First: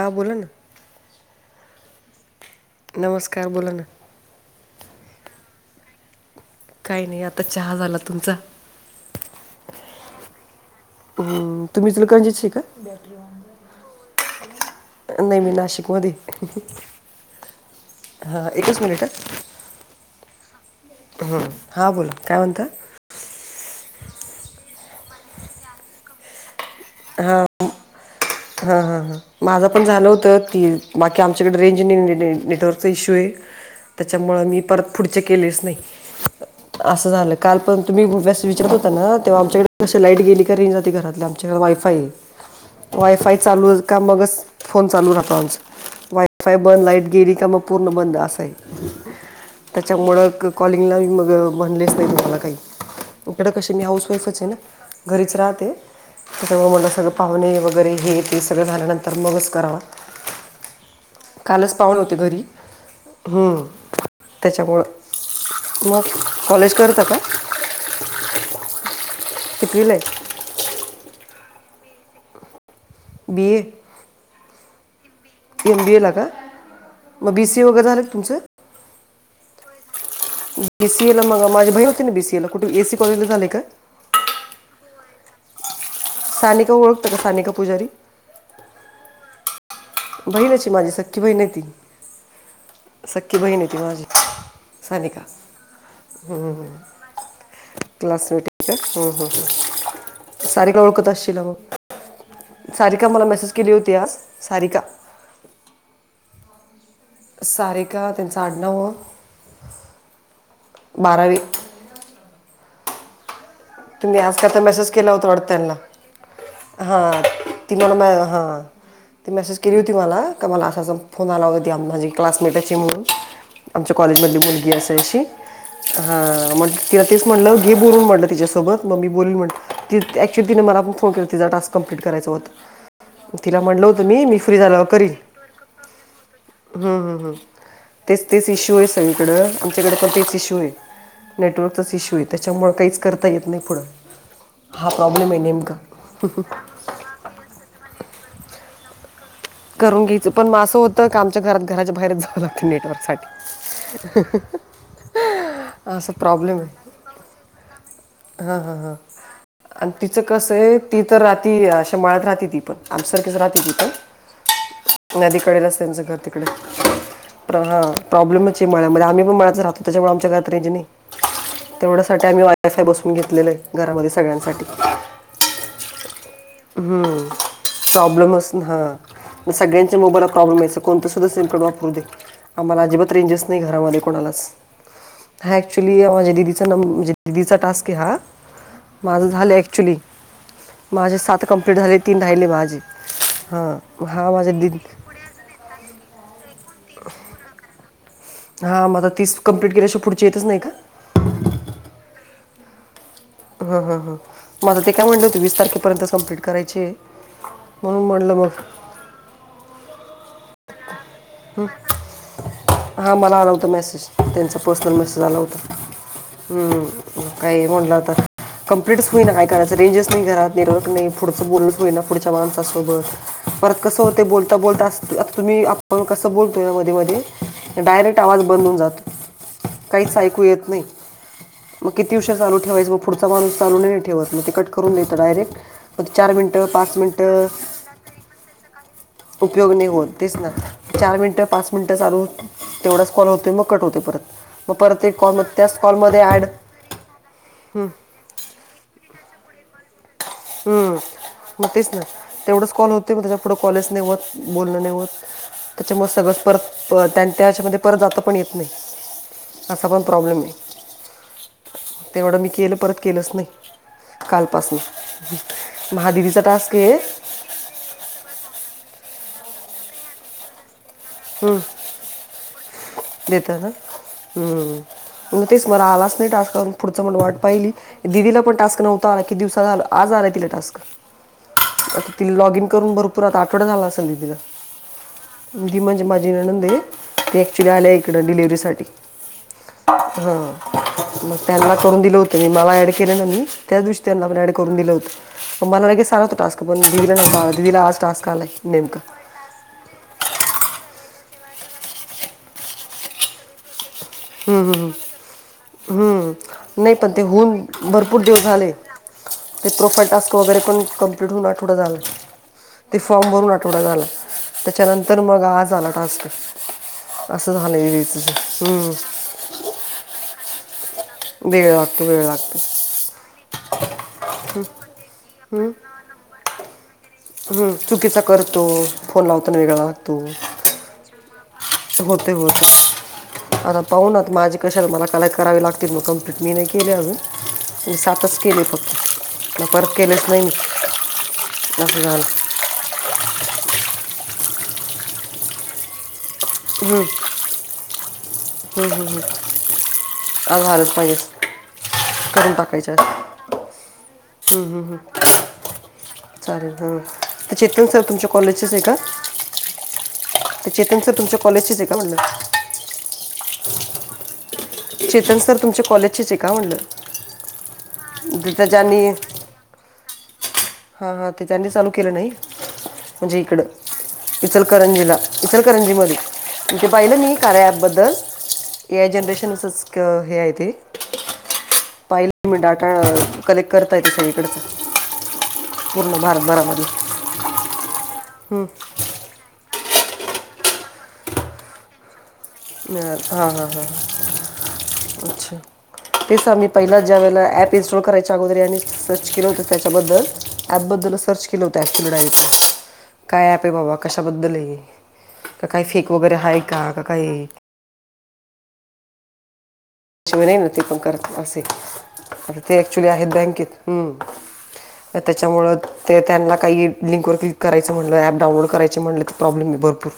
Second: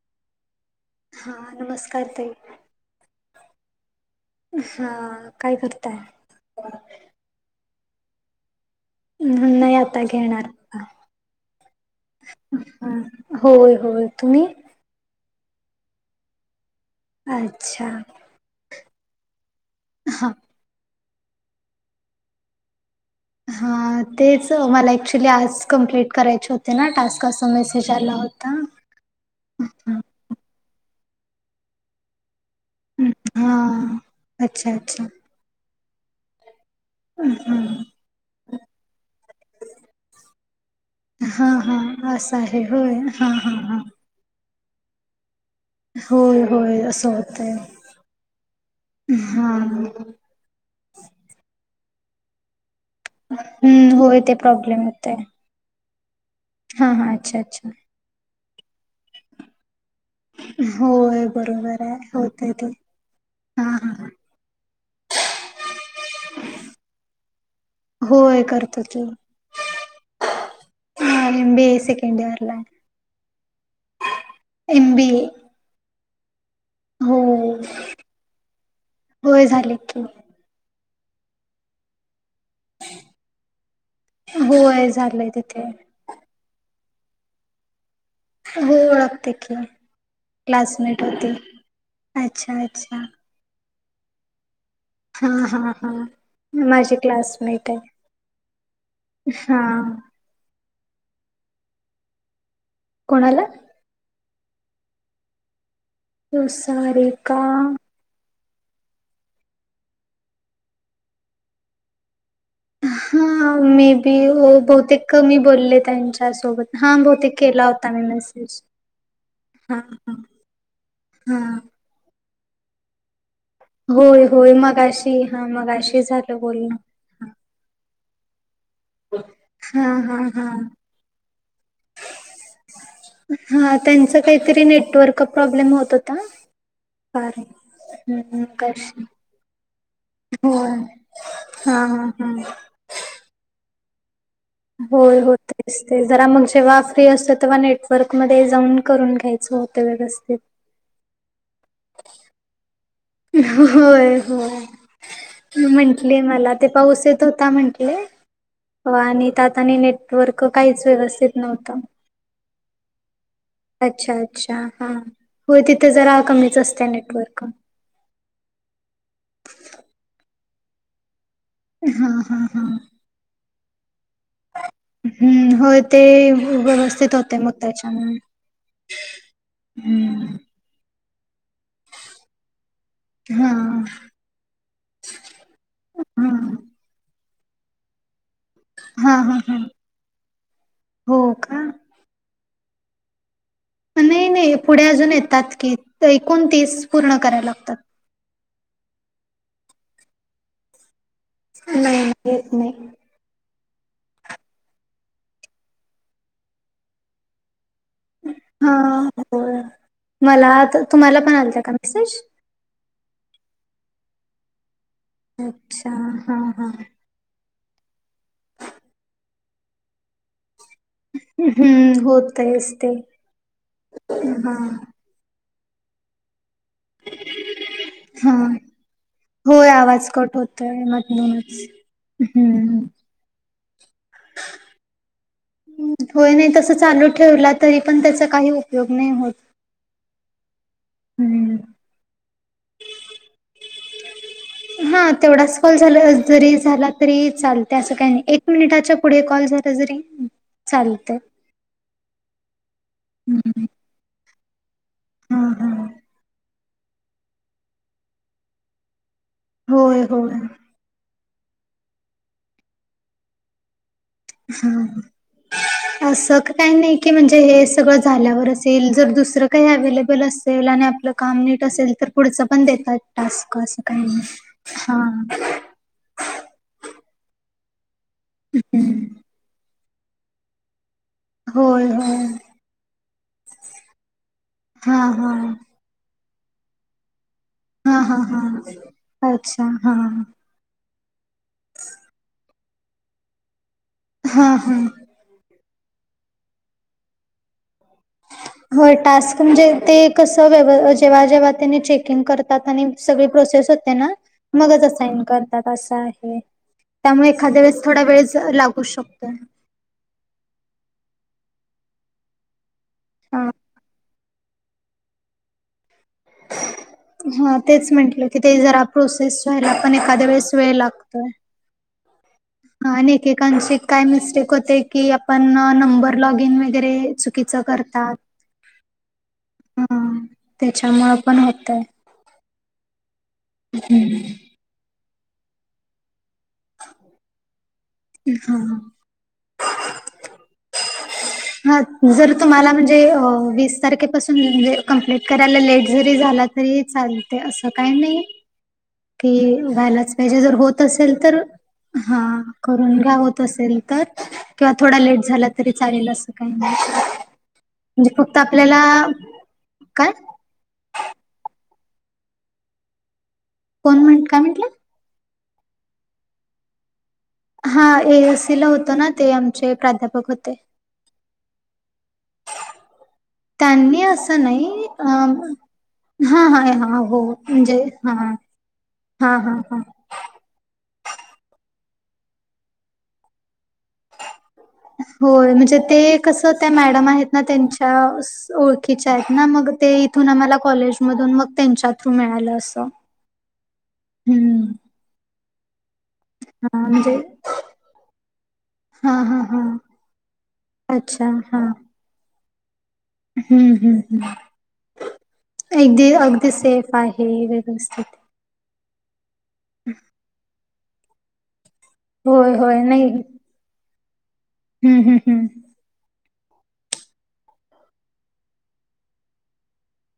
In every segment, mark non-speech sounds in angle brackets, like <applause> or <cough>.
हा बोला ना हा नमस्कार ताई नमस्कार बोला ना उ हा काय करताय? काही नाही आता चहा झाला, तुमचा? उ नाही आता घेणार हा हम्म तुम्ही इचलकरंजीची का? हा होय होय, तुम्ही? अ नई नई नाशिक मधे अच्छा! हां एकच मिनिट. हा. हा हां बोल काय म्हणता? हा तेच मला ऍक्च्युली आर्ज कमप्लीट करायचे होत. ते ना टास्का असा मेसेज आला होता. हा हा हां. माझं पण झालं होतं ती बाकी आमच्याकडे रेंज नेटवर्क <unintelligible> इशू हे हा त्याच्यामुळे मी अच्छा परत अच्छा पुढचे केलेच नाही. असं झालं काल पण तुम्ही गु <unintelligible> घ्यास विचार होता ना तेव्हा आमच्याकडे कशी लाईट गेली. तरेंजनव्हती हा घरातल्याआमच्या वायफाय हे हा असं आहे होय हा वायफाय हा चालू हा मगच फोन चालू राहतो आमच. होय वायफाय होय बंद लाईट असं गेली का होतय म पूर्ण बंद असाय हा त्याच्यामुळ क कॉलिंगला मग म्हणलेच नाही तुम्हाला काही. <unintelligible> ईकडं कशी मी हम्म होय ते हाऊसवाईफच हे ना, प्रॉब्लेम होतय. घरीच राहते. त्याच्यामुळे म्हणल हा सगळं हा अच्छा पाहुणे अच्छा वगैरे हे ते सगळं झाल्यानंतर मगच करावं. होय बरोबर आहे होतय ते. हम्म हा हा त्याच्यामुळें मग कॉलेज करता का? <unintelligible> होय करतो की. कितवीला हे. हा एमबीए सेकंड इयरला हे. B A. M B A. M B एला का हो म बी सी वगैरे झालं तुमचं? होय झाली की. बीसी ए ला मग माझी बहीन होती ना, बीसीएला कुठे एसी कॉलजला झाले का? होय झालंय तिथे. सानिका ओळखतं का सानिका पुजारी हो ओळखते की बहीणची माझी क्लासमेंट सख्खी होती बहीण आहे ती अच्छा अच्छा. सख्खी ती बहीन हे तीमाझी. हा हा हा माझी क्लासमेट हाय. क्लासमेट आहे का हम्म हम्म. सारिका ओळखत असशील मग सारिका मला कोणाला मेसेज केली होती आज सारिका हो सारिका. सारिका त्यांच आडनाव. बारावी. हा. मे बी तुम्ही आज का तर मेसेज केला होता बहुतेकमी वाटतं त्यांना बोलले त्यांच्यासोबत हां बहुतेक केला ती होता मला मी मॅ मेसेज. हां ती मेसेज केली हा होती हा मला का मला असा फोन हा आला होती माझे क्लासमेटाच म्हणून आमच्या होय कॉलेजमधली होय मुलगी मगाशी असायची हा मगाशी झालं हा मग बोलणं <unintelligible> तिला तेच म्हटलं घे बोलून म्हटलं तिच्यासोबत मम्मी बोलाली म्हण हा ती त हा हा ऍक्च्युली तिने मला पण फन केला तिचा टस्क कंप्लीट करायचं होता. तिला हा म्हणलं होतं त्यांचा मी मी फ्री काहीतरी झाल करीन नेटवर्क प्रॉब्लेम होत होता हम्म हम्म फार हम्म. तेच हम्म तेच इशू हे कशी सगळीकडं आमच्याकडे पण तेच इशू होय हे हा नेटवर्कचाच हा इशू हे हा त्याच्यामुळं काहीच करता येत नाही पुढं. हा होय प्रॉब्लेम हो आहे नेमका तेच ते जरा मग जेव्हा फ्री असत तेव्हा नेटवर्क मध्ये जाऊन करून घ्याय करून घ्यायचं पण म असं होतं का आमच्या घरात घराच्या बाहेरच जावं लागते नेटवर्क साठी. होय होय. असं म्हंटले मला ते पाऊस येत होता म्हटले. हा हा हा आण तिचं कसं हे काहीच ति तर व्यवस्थित राहती नव्हतं अशा मळात राहते ती. पण आमच्या सारखा. <unintelligible> अच्छा, अच्छा, हा, हो तिथे त्यांचं घर जरा तिकडे कमीच असते नेटवर्क. प्र हां प्रॉब्लेमच आहे मळ्यामध्ये आम्ही पण मळ्यात राहतो त्याच्यामुळे आमच्या घरात राहिजे नाही हा तेवढ्यासाठी आम्ही हा वाय हा फाय बसून घेतलेलं आहे घरामध्ये सगळ्यांसाठी हम्म होय ते व्यवस्थित होते मग त्याच्यामुळे. प्रॉब्लेमच सगळ्यांच्या मोबाईलला हम्म. प्रॉब्लेमयच कोणतं सुद्धा सिम वापरू दे आम्हाला अजिबात रेंजेस हा नाही घरामध्ये कोणालाच. हा ऍक्च्युअली हा माझ्या दिदीचा नंब दिदीचा टास्क आहे हा हा माझ हा झालं हा ऍक्च्युली हो माझे सात का? कंप्लीट झाले तीन राहिले माझे हा. नाही, माझ्या नाही दीदी पुढे अजून येतात की एकुण तीस पूर्ण करायला लागतात. हा मला तीस कम्प्लीट केल्याशिवाय पुढचे येतच नाही का? नाही, नाही येत नाही. ह, ह, ह माझं ते काय म्हणलं होते वीस तारखेपर्यंत कम्प्लीट करायचे म्हणून म्हटलं मग हा, हो मला तुम्हाला पण आला था का मेसेज? हा मला आला होता मेसेज त्यांचा पर्सनल मेसेज आला होता. अच्छा हा हा. काही म्हणलं तर. कंप्लीटस नाहीय कराचं रंजेस नाही घरात निरोक नाही पुढचं बोलणच होई ना हम्म पुढच्या होतयच ते माणसासोबत परत कसं होते बोलता, बोलता अस आ तुम्ही आपण कसं बोलतो या मध्ये, मध्ये डायरेक्ट हा. आवाज बंद होऊन जातो. होय आवाज काहीच कट ऐकू येत नाही होतोय मधूनच मग किती विषय चालू हम्म. ठेवायच मग पुढचा माणूस चालू नाही ठेवत नाही कट करून देता डायरेक्ट ते चार होय नाही मिनिट, तसं पाच चालू मिनिट ठेवला तरी पण त्याचा काही उपयोग नाही होत. उपयोग नाही होत तेच ना चार मिनिटं, हम्म. पाच मिनिटं चालू तेवढाच कॉल होतो मग कट होते परत. मग परत हा एक मग तेवढाच कॉल त्याच झाला कॉलमध्ये ॲड जरी झाला तरी चालते असं काही नाही एक मिनिटाच्या पुढे कॉल झाला जरी हम्म चालते मग तेच ना तेवढंच कॉल होते मग त्याच्या पुढं कॉलेच नाही होत बोलण नाही होत. हा हा त्याच्यामुळे सगळंच परत त्यां त्याच्यामध्ये परत जात पण येत नाही. असा पण होय होय प्रॉब्लेम आहे तेवढं मी केलं परत केलंच नाही. हम्म.. म हा दीदीचा टास्क आहे. म्हणजे हे सगळं झाल्यावर असेल जर दुसरं काही अव्हेलेबल असेल आणि आपलं काम हम्म, नीट असेल तर पुढच पण देतात देता टास्क ना असं काही नाही हा. वर आलाच नाही टास्क करून पुढंच मगं वाट पाहिली दिदीला पण टास्क नव्ह ता किती दिवस झालं. आज आलाय टास्क होय होय तिनं लॉगिन करून भरपूर पूरख आठवडा झाला असल दिदीला. हा, हा. दीदी म्हणजे माझी नणंद आहे ती ॲक्च्युली आली हा हा इकडं हा डिलेव्हरीसाठी हा मग त्यांना करून दिलं होतं मी मला ऍड केलं ना मी त्याच दिवशी त्यांना पण हा ऍड करून हा दिलं होतं. मला लगेच आला होता टास्क पण दीदीला आज टास्क आलाय होय नेमका टास्क म्हणजे ते कसं व्य जेव्हा, जेव्हा त्याने चेकिंग करतात आणि सगळी प्रोसेस होते ना. मगच असाईन करतात असं हम्म. आहे नाही पण ते त्यामुळे एखाद्या होऊन वेळेस थोडा भरपूर वेळ दिवस झाले लागू शकतो. ते प्रोफाईल टास्क वगैरे पण कंप्लीट होऊन आठवडा झाला ते फॉर्म हा भरून आठवडा झाला. त्याच्यानंतर मग आज आला टास्क. असं हा झालं आहे तेच म्हटलं की ते जरा दिदीचं प्रोसेस व्हायला पण एखाद्या वेळेस वेळ लागतो. वेळ लागतो, वेळ लागतो. आणि एकेकांची काय मिस्टेक होते की आपण नंबर लॉगिन वगैरे. चुकीचं ह करतात. चुकीचा करतो फोन लावताना वेगळा लागतो. त्याच्यामुळे पण होतय. होते, होते आता पाहूनत माझी कशाला मला कलेक्ट करावे लागतील मकम. चटणी नाही केली अजून सातच केली हा. फक्त. आणि परत केलेच नाही मी. ह असं झालं जर तुम्हाला म्हणजे वीस तारखेपासून म्हणजे कम्प्लीट जर करायला लेट जरी झालात तरी चालतंय असं काही नाही. कि झालाच पाहिजे जर आज होत झालंच असेल पाहिजे तर हा टाकायच्या करून घ्या आज. होत असेल तर. किंवा थोडा लेट झाला तरी चालेल अस काही चालेल नाही हां तर चेतन सर म्हणजे तुमच्या फक्त क्त कॉलेजचेच आपल्याला आहे का काय ते चेतन सर तुमच्या कॉलेजचेच आहे का म्हणलं? कोण म्हण काय म्हटलां? ते चेतन सर तुमच्या कॉलेजचेच हाय का म्हणलं? हा ए एस ते सी ला त्या होते ना ते आमचे प्राध्यापक होते. हा हा ते त्यांनी चालू केलं ना हे? म्हणजे इकड त्यांनी असं नाही अ, इचलकरंजीला इचलकरंजी मध्ये हा हा इथे हा पाहिलं हो मी. कार्या म्हणजे ॲपबद्दल हा. ए आय हा हा हा जनरेशनसच हे आहे ते. पाहिला मी डाटा कलेक्ट करतायत सगळीकडचा. होय म्हणजे ते कस त्या मॅडम आहेत ना त्यांच्या ओळखी च्या आहेत ना मग ते इथून आम्हाला कॉलेज मधून मग त्यांच्या थ्रू मिळालं. असं मिळालं हा हा हा हम्म अच्छा! ते आम्ही हा पहिला म्हणजे ज्या वेळेला ऍप इन्स्टॉल करायच्या अगोदर यांनी हा सर्च हा केलं होत हा त्याच्याबद्दल. ॲप बद्दल अच्छा सर्च हा केलं होतं ऍकचुली डायरेक्ट काय ऍप आहे हम्म बाबा हम्म हम्म. कशाबद्दल आहे, का काही फेक वगैरे हाय का का आहे. नसतेत. <inaudible> त्याशिवाय नाही ना ते पण करत असे आ होय ते होय नाही ऍक्च्युली आहेत बँकेत हम्म हम्म हम्म त्याच्यामुळं ते त्यांना काही लिंकवर क्लिक करायच म्हणलं अँप डाऊनलोड करायचे म्हणलं तर प्रॉब्लेम आहे भरपूर.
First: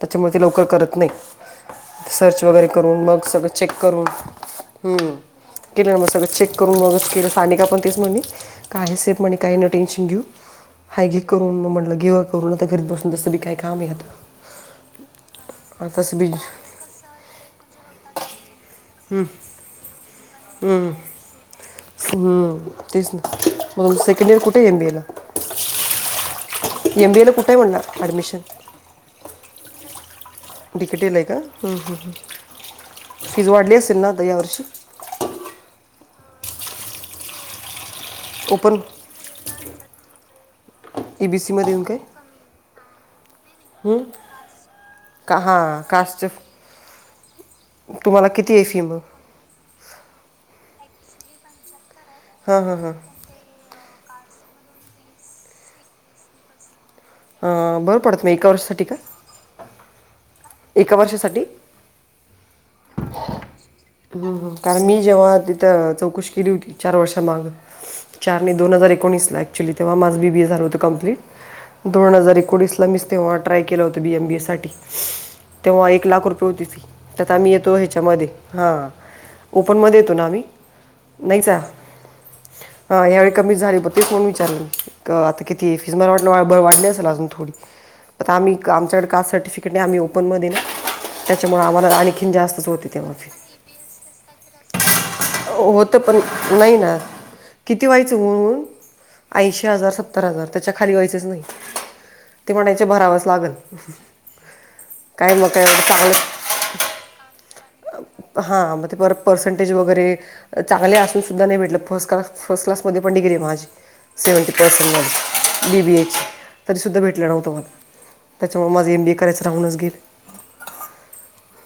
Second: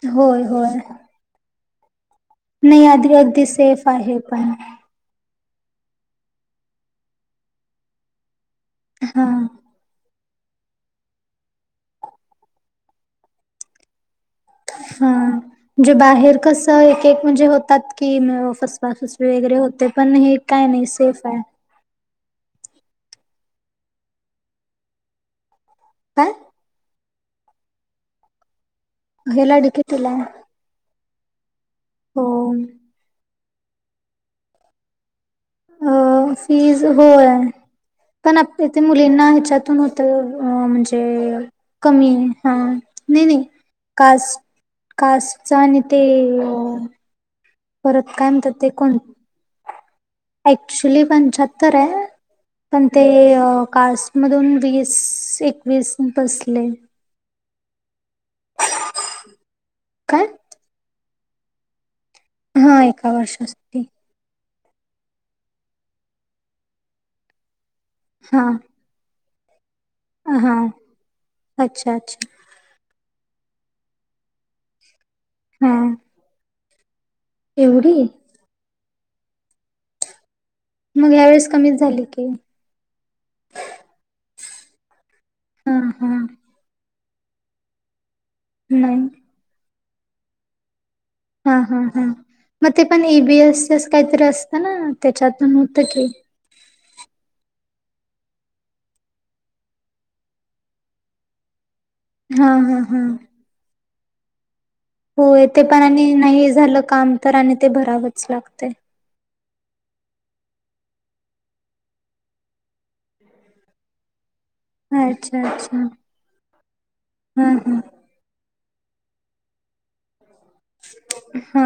त्याच्यामुळ ती होय लवकर होय करत नाही सर्च वगैरे नाही करून आधी मग अगदी सगळ चेक सेफ आहे पण हम्म केलं म सगळं चेक करून मगच केलं सानिका पण तेच म्हणी आहे सेफ हा म्हणे काही नको टेन्शन घेऊ. हा घे करून म म्हणलं घेऊया करून आता घरी बसून तसं बी काय काम हाय आता. हा म्हणजे तसं बी बाहेर कस एक एक म्हणजे होतात की फसं सवी वगैरे होते पण हे काय नाही सेफ आहे. हम्म तेच ना, मग सेकंड इयर कुठे एम बी ए ला? काय? एम बी एला कुठाय म्हनल ऍडमिशन? हेला डिकेटीला हाय. डिकेटीला हाय का! फीज वाढली असेल ना आता यावर्षी? फीज होय. पण आत्ता ओपन ते मुलींना ह्याच्यातून होतं म्हणजे ई बी सीमध्ये येऊन काय कमी हा नाही नाही कास कास का च आणि हां ते कास्टचं परत तुम्हाला काय किती ए फी मग? अक्चुली पंच्याहत्तर आहे हां हां पण ते कास मधून वीस एकवीस बसले. अ बर पडत नाही का एका वर्षासाठी काय? काय? एका वर्षासाठी? हा एका वर्षासाठी. हां कारण मी जेव्हा तिथं चौकशी केली होती चार वर्षा माग चार हा नाही दोन हजार एकोणीस ला अक्चुली तेव्हा माझ बी बीए हा झालं होत कंप्लीट अच्छा दोन अच्छा हजार एकोणीस मीच तेव्हा ट्राय केलं होतं बी एम बी ए साठी हा तेव्हा एक लाख रुपये होती फी त्यात आम्ही तो एवढी ह्याच्यामध्ये हा ओपन मध्ये येतो ना आम्ही. मग ह्या वेळेस कमीच झाली फी. हा या वेळी कमीच झाली ब ते म्हणून विचारले. आता किती हा फिज मला हा वाट वाढली असेल अजून थोडी. आता आम्ही नाही आमच्याकडे कास्ट सर्टिफिकेट नाही आम्ही ओपनमध्ये ये ना हा त्याच्यामुळं हा आम्हाला हा आणखीन जास्त मग ते पण ए बी एसच काहीतरी असतं ना त्याच्यातून होतं की. नाही ना किती व्हायचं होऊन होऊन. ऐंशी हजार सत्तर हजार त्याच्या खाली व्हायचेच नाही हा ते हा म्हणायचे हा भरावच लागल. हो तेे पण आणि नाही झालं काम तर आणि ते पण हा म ते परत पर्सेंटेज वगैरे चांगले असून सुद्धा नाही भेटल फस क्लास फर्स्ट क्लासमध्ये पण डिग्री आहे माझी. सेव्हनटी अच्छा अच्छा पर्सेंटमध्ये बी बी एच तरी सुुद्धा भेटलं नव्हतं हा मला. हा त्याच्यामुळे माझं एम बी ए करायचं राहूनच गेल. हा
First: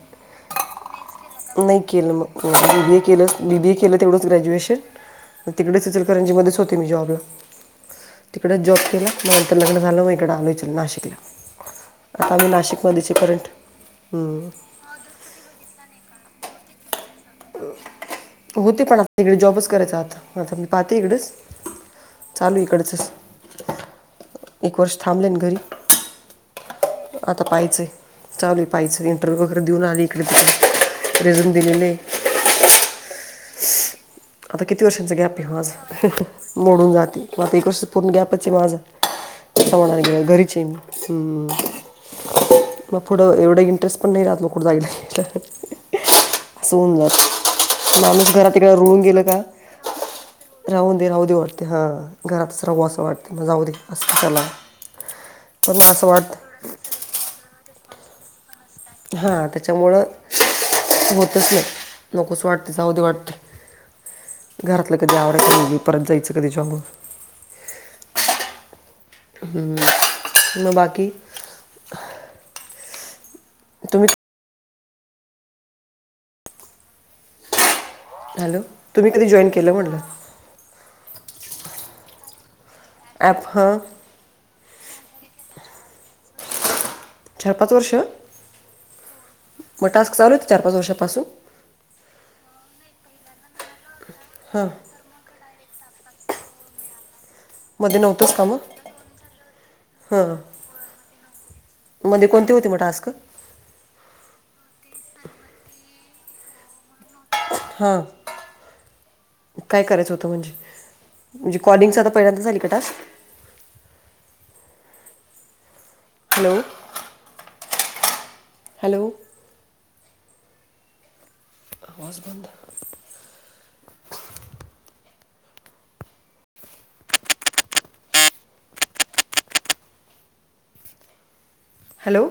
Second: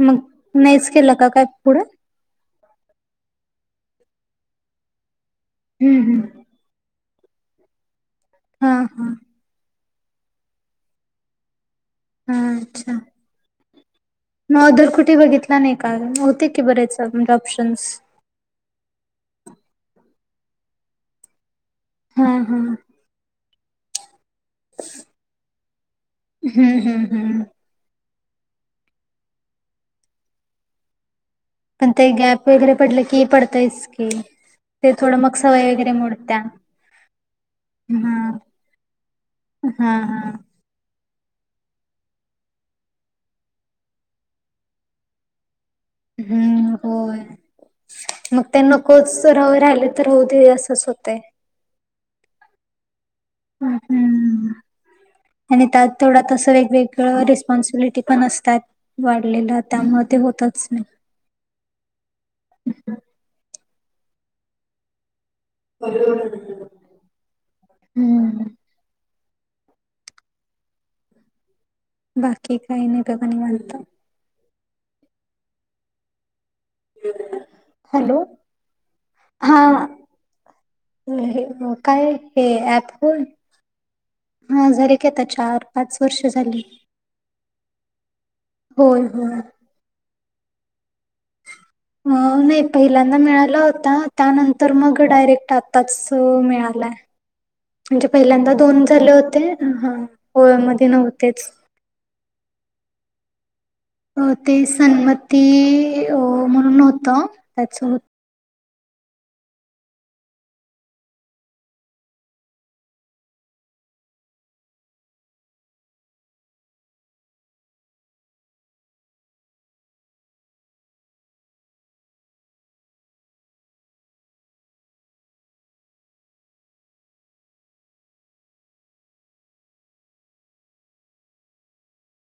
मग नाहीच केलं का काय नाही पुढं? बी बीए केलं बी बीए केलं तेवढंच ग्रॅज्युएशन. मग तिकडेच हम्म इचलकरंजी हम्म मध्येच होती मी जॉबला. तिकडच हा जॉब केला हा मग इकड लग्न झाल मग इकड आले नाशिकला हा आम्ही नाशिकमध्येच <unintelligible> हम्म. ऑदर कुठे बघितला नाही का होते की बरेच अजून म्हणजे ऑप्शन्स. होते पण आता इकडे जॉबच करायच आता आता मी पाहते इकडेच हा हा चालू इकडच. एक वर्ष थांबले ना घरी हम्म हम्म हम्म आता पाहिचंय. चालूय पाहिच इंटरव्ह्यू वगैरे देऊन आली इकडे तिकडं रेझुम पण ते गॅप वगैरे पडलं की पडतयच की. आता किती ते वर्षांचा थोडं गॅप मग आहे सवय वगैरे माझं मोडत्या मोडून जाते मग आता एक वर्ष पूर्ण हा गॅपच आहे माझा. हा होना हा ग घरीचे मी. हम्म् मग पुढ एवढं इंटरेस्ट पण नाही राहत मग कुठ जायला. हम्म असं होऊन जात. होय माणूस मग ते एकदा रुळून नकोच गेल का राह राहिले तर होऊ दे असंच राहू दे होतय. राहू दे वाटते हां. घरातच राहू असं वाटत. हम्म् आणि पण त्या मग असं तेवढा तस वाटतं वेगवेग रिस्पॉन्सबिलीटी पण असतात. हा वाढलेलं त्याच्यामुळ त्यामुळे ते होतच नाही. होतच नाही. नकोच वाटते जाऊदे वाटत घरातल कधी आवरायच परत जायच कधी जॉबला ‌ हम्म् हम्म् म बाकी बाकी काही नाही सगळं निवांत. तुम्ही हम्म् हॅलो तुम्ही कधी जॉईन केल म्हणल? अ हे काय हे ऍप होय. ॲप हं हा झाले की आता चार पाच वर्ष झाली. चार पाच वर्ष होय होय. मग टास्क चालू आहे चार पाच वर्षापासून. अ नाही पहिल्यांदा मिळाला होता त्यानंतर मग तो डायरेक्ट आताच मिळालाय. मध्ये म्हणजे नव्हतंच का पहिल्यांदा मग दोन झाले होते हा होय मध्ये नव्हतेच. मध्ये कोणते होते मग टास्क? अ ते सन्मती म्हणून अ होत. हं. काय करायच होत म्हणजे, म्हणजे कॉलिंगच आता पहिल्यांदा आले का टस्क? <unintelligible> हॅलो! आवाज बंद हॅलो!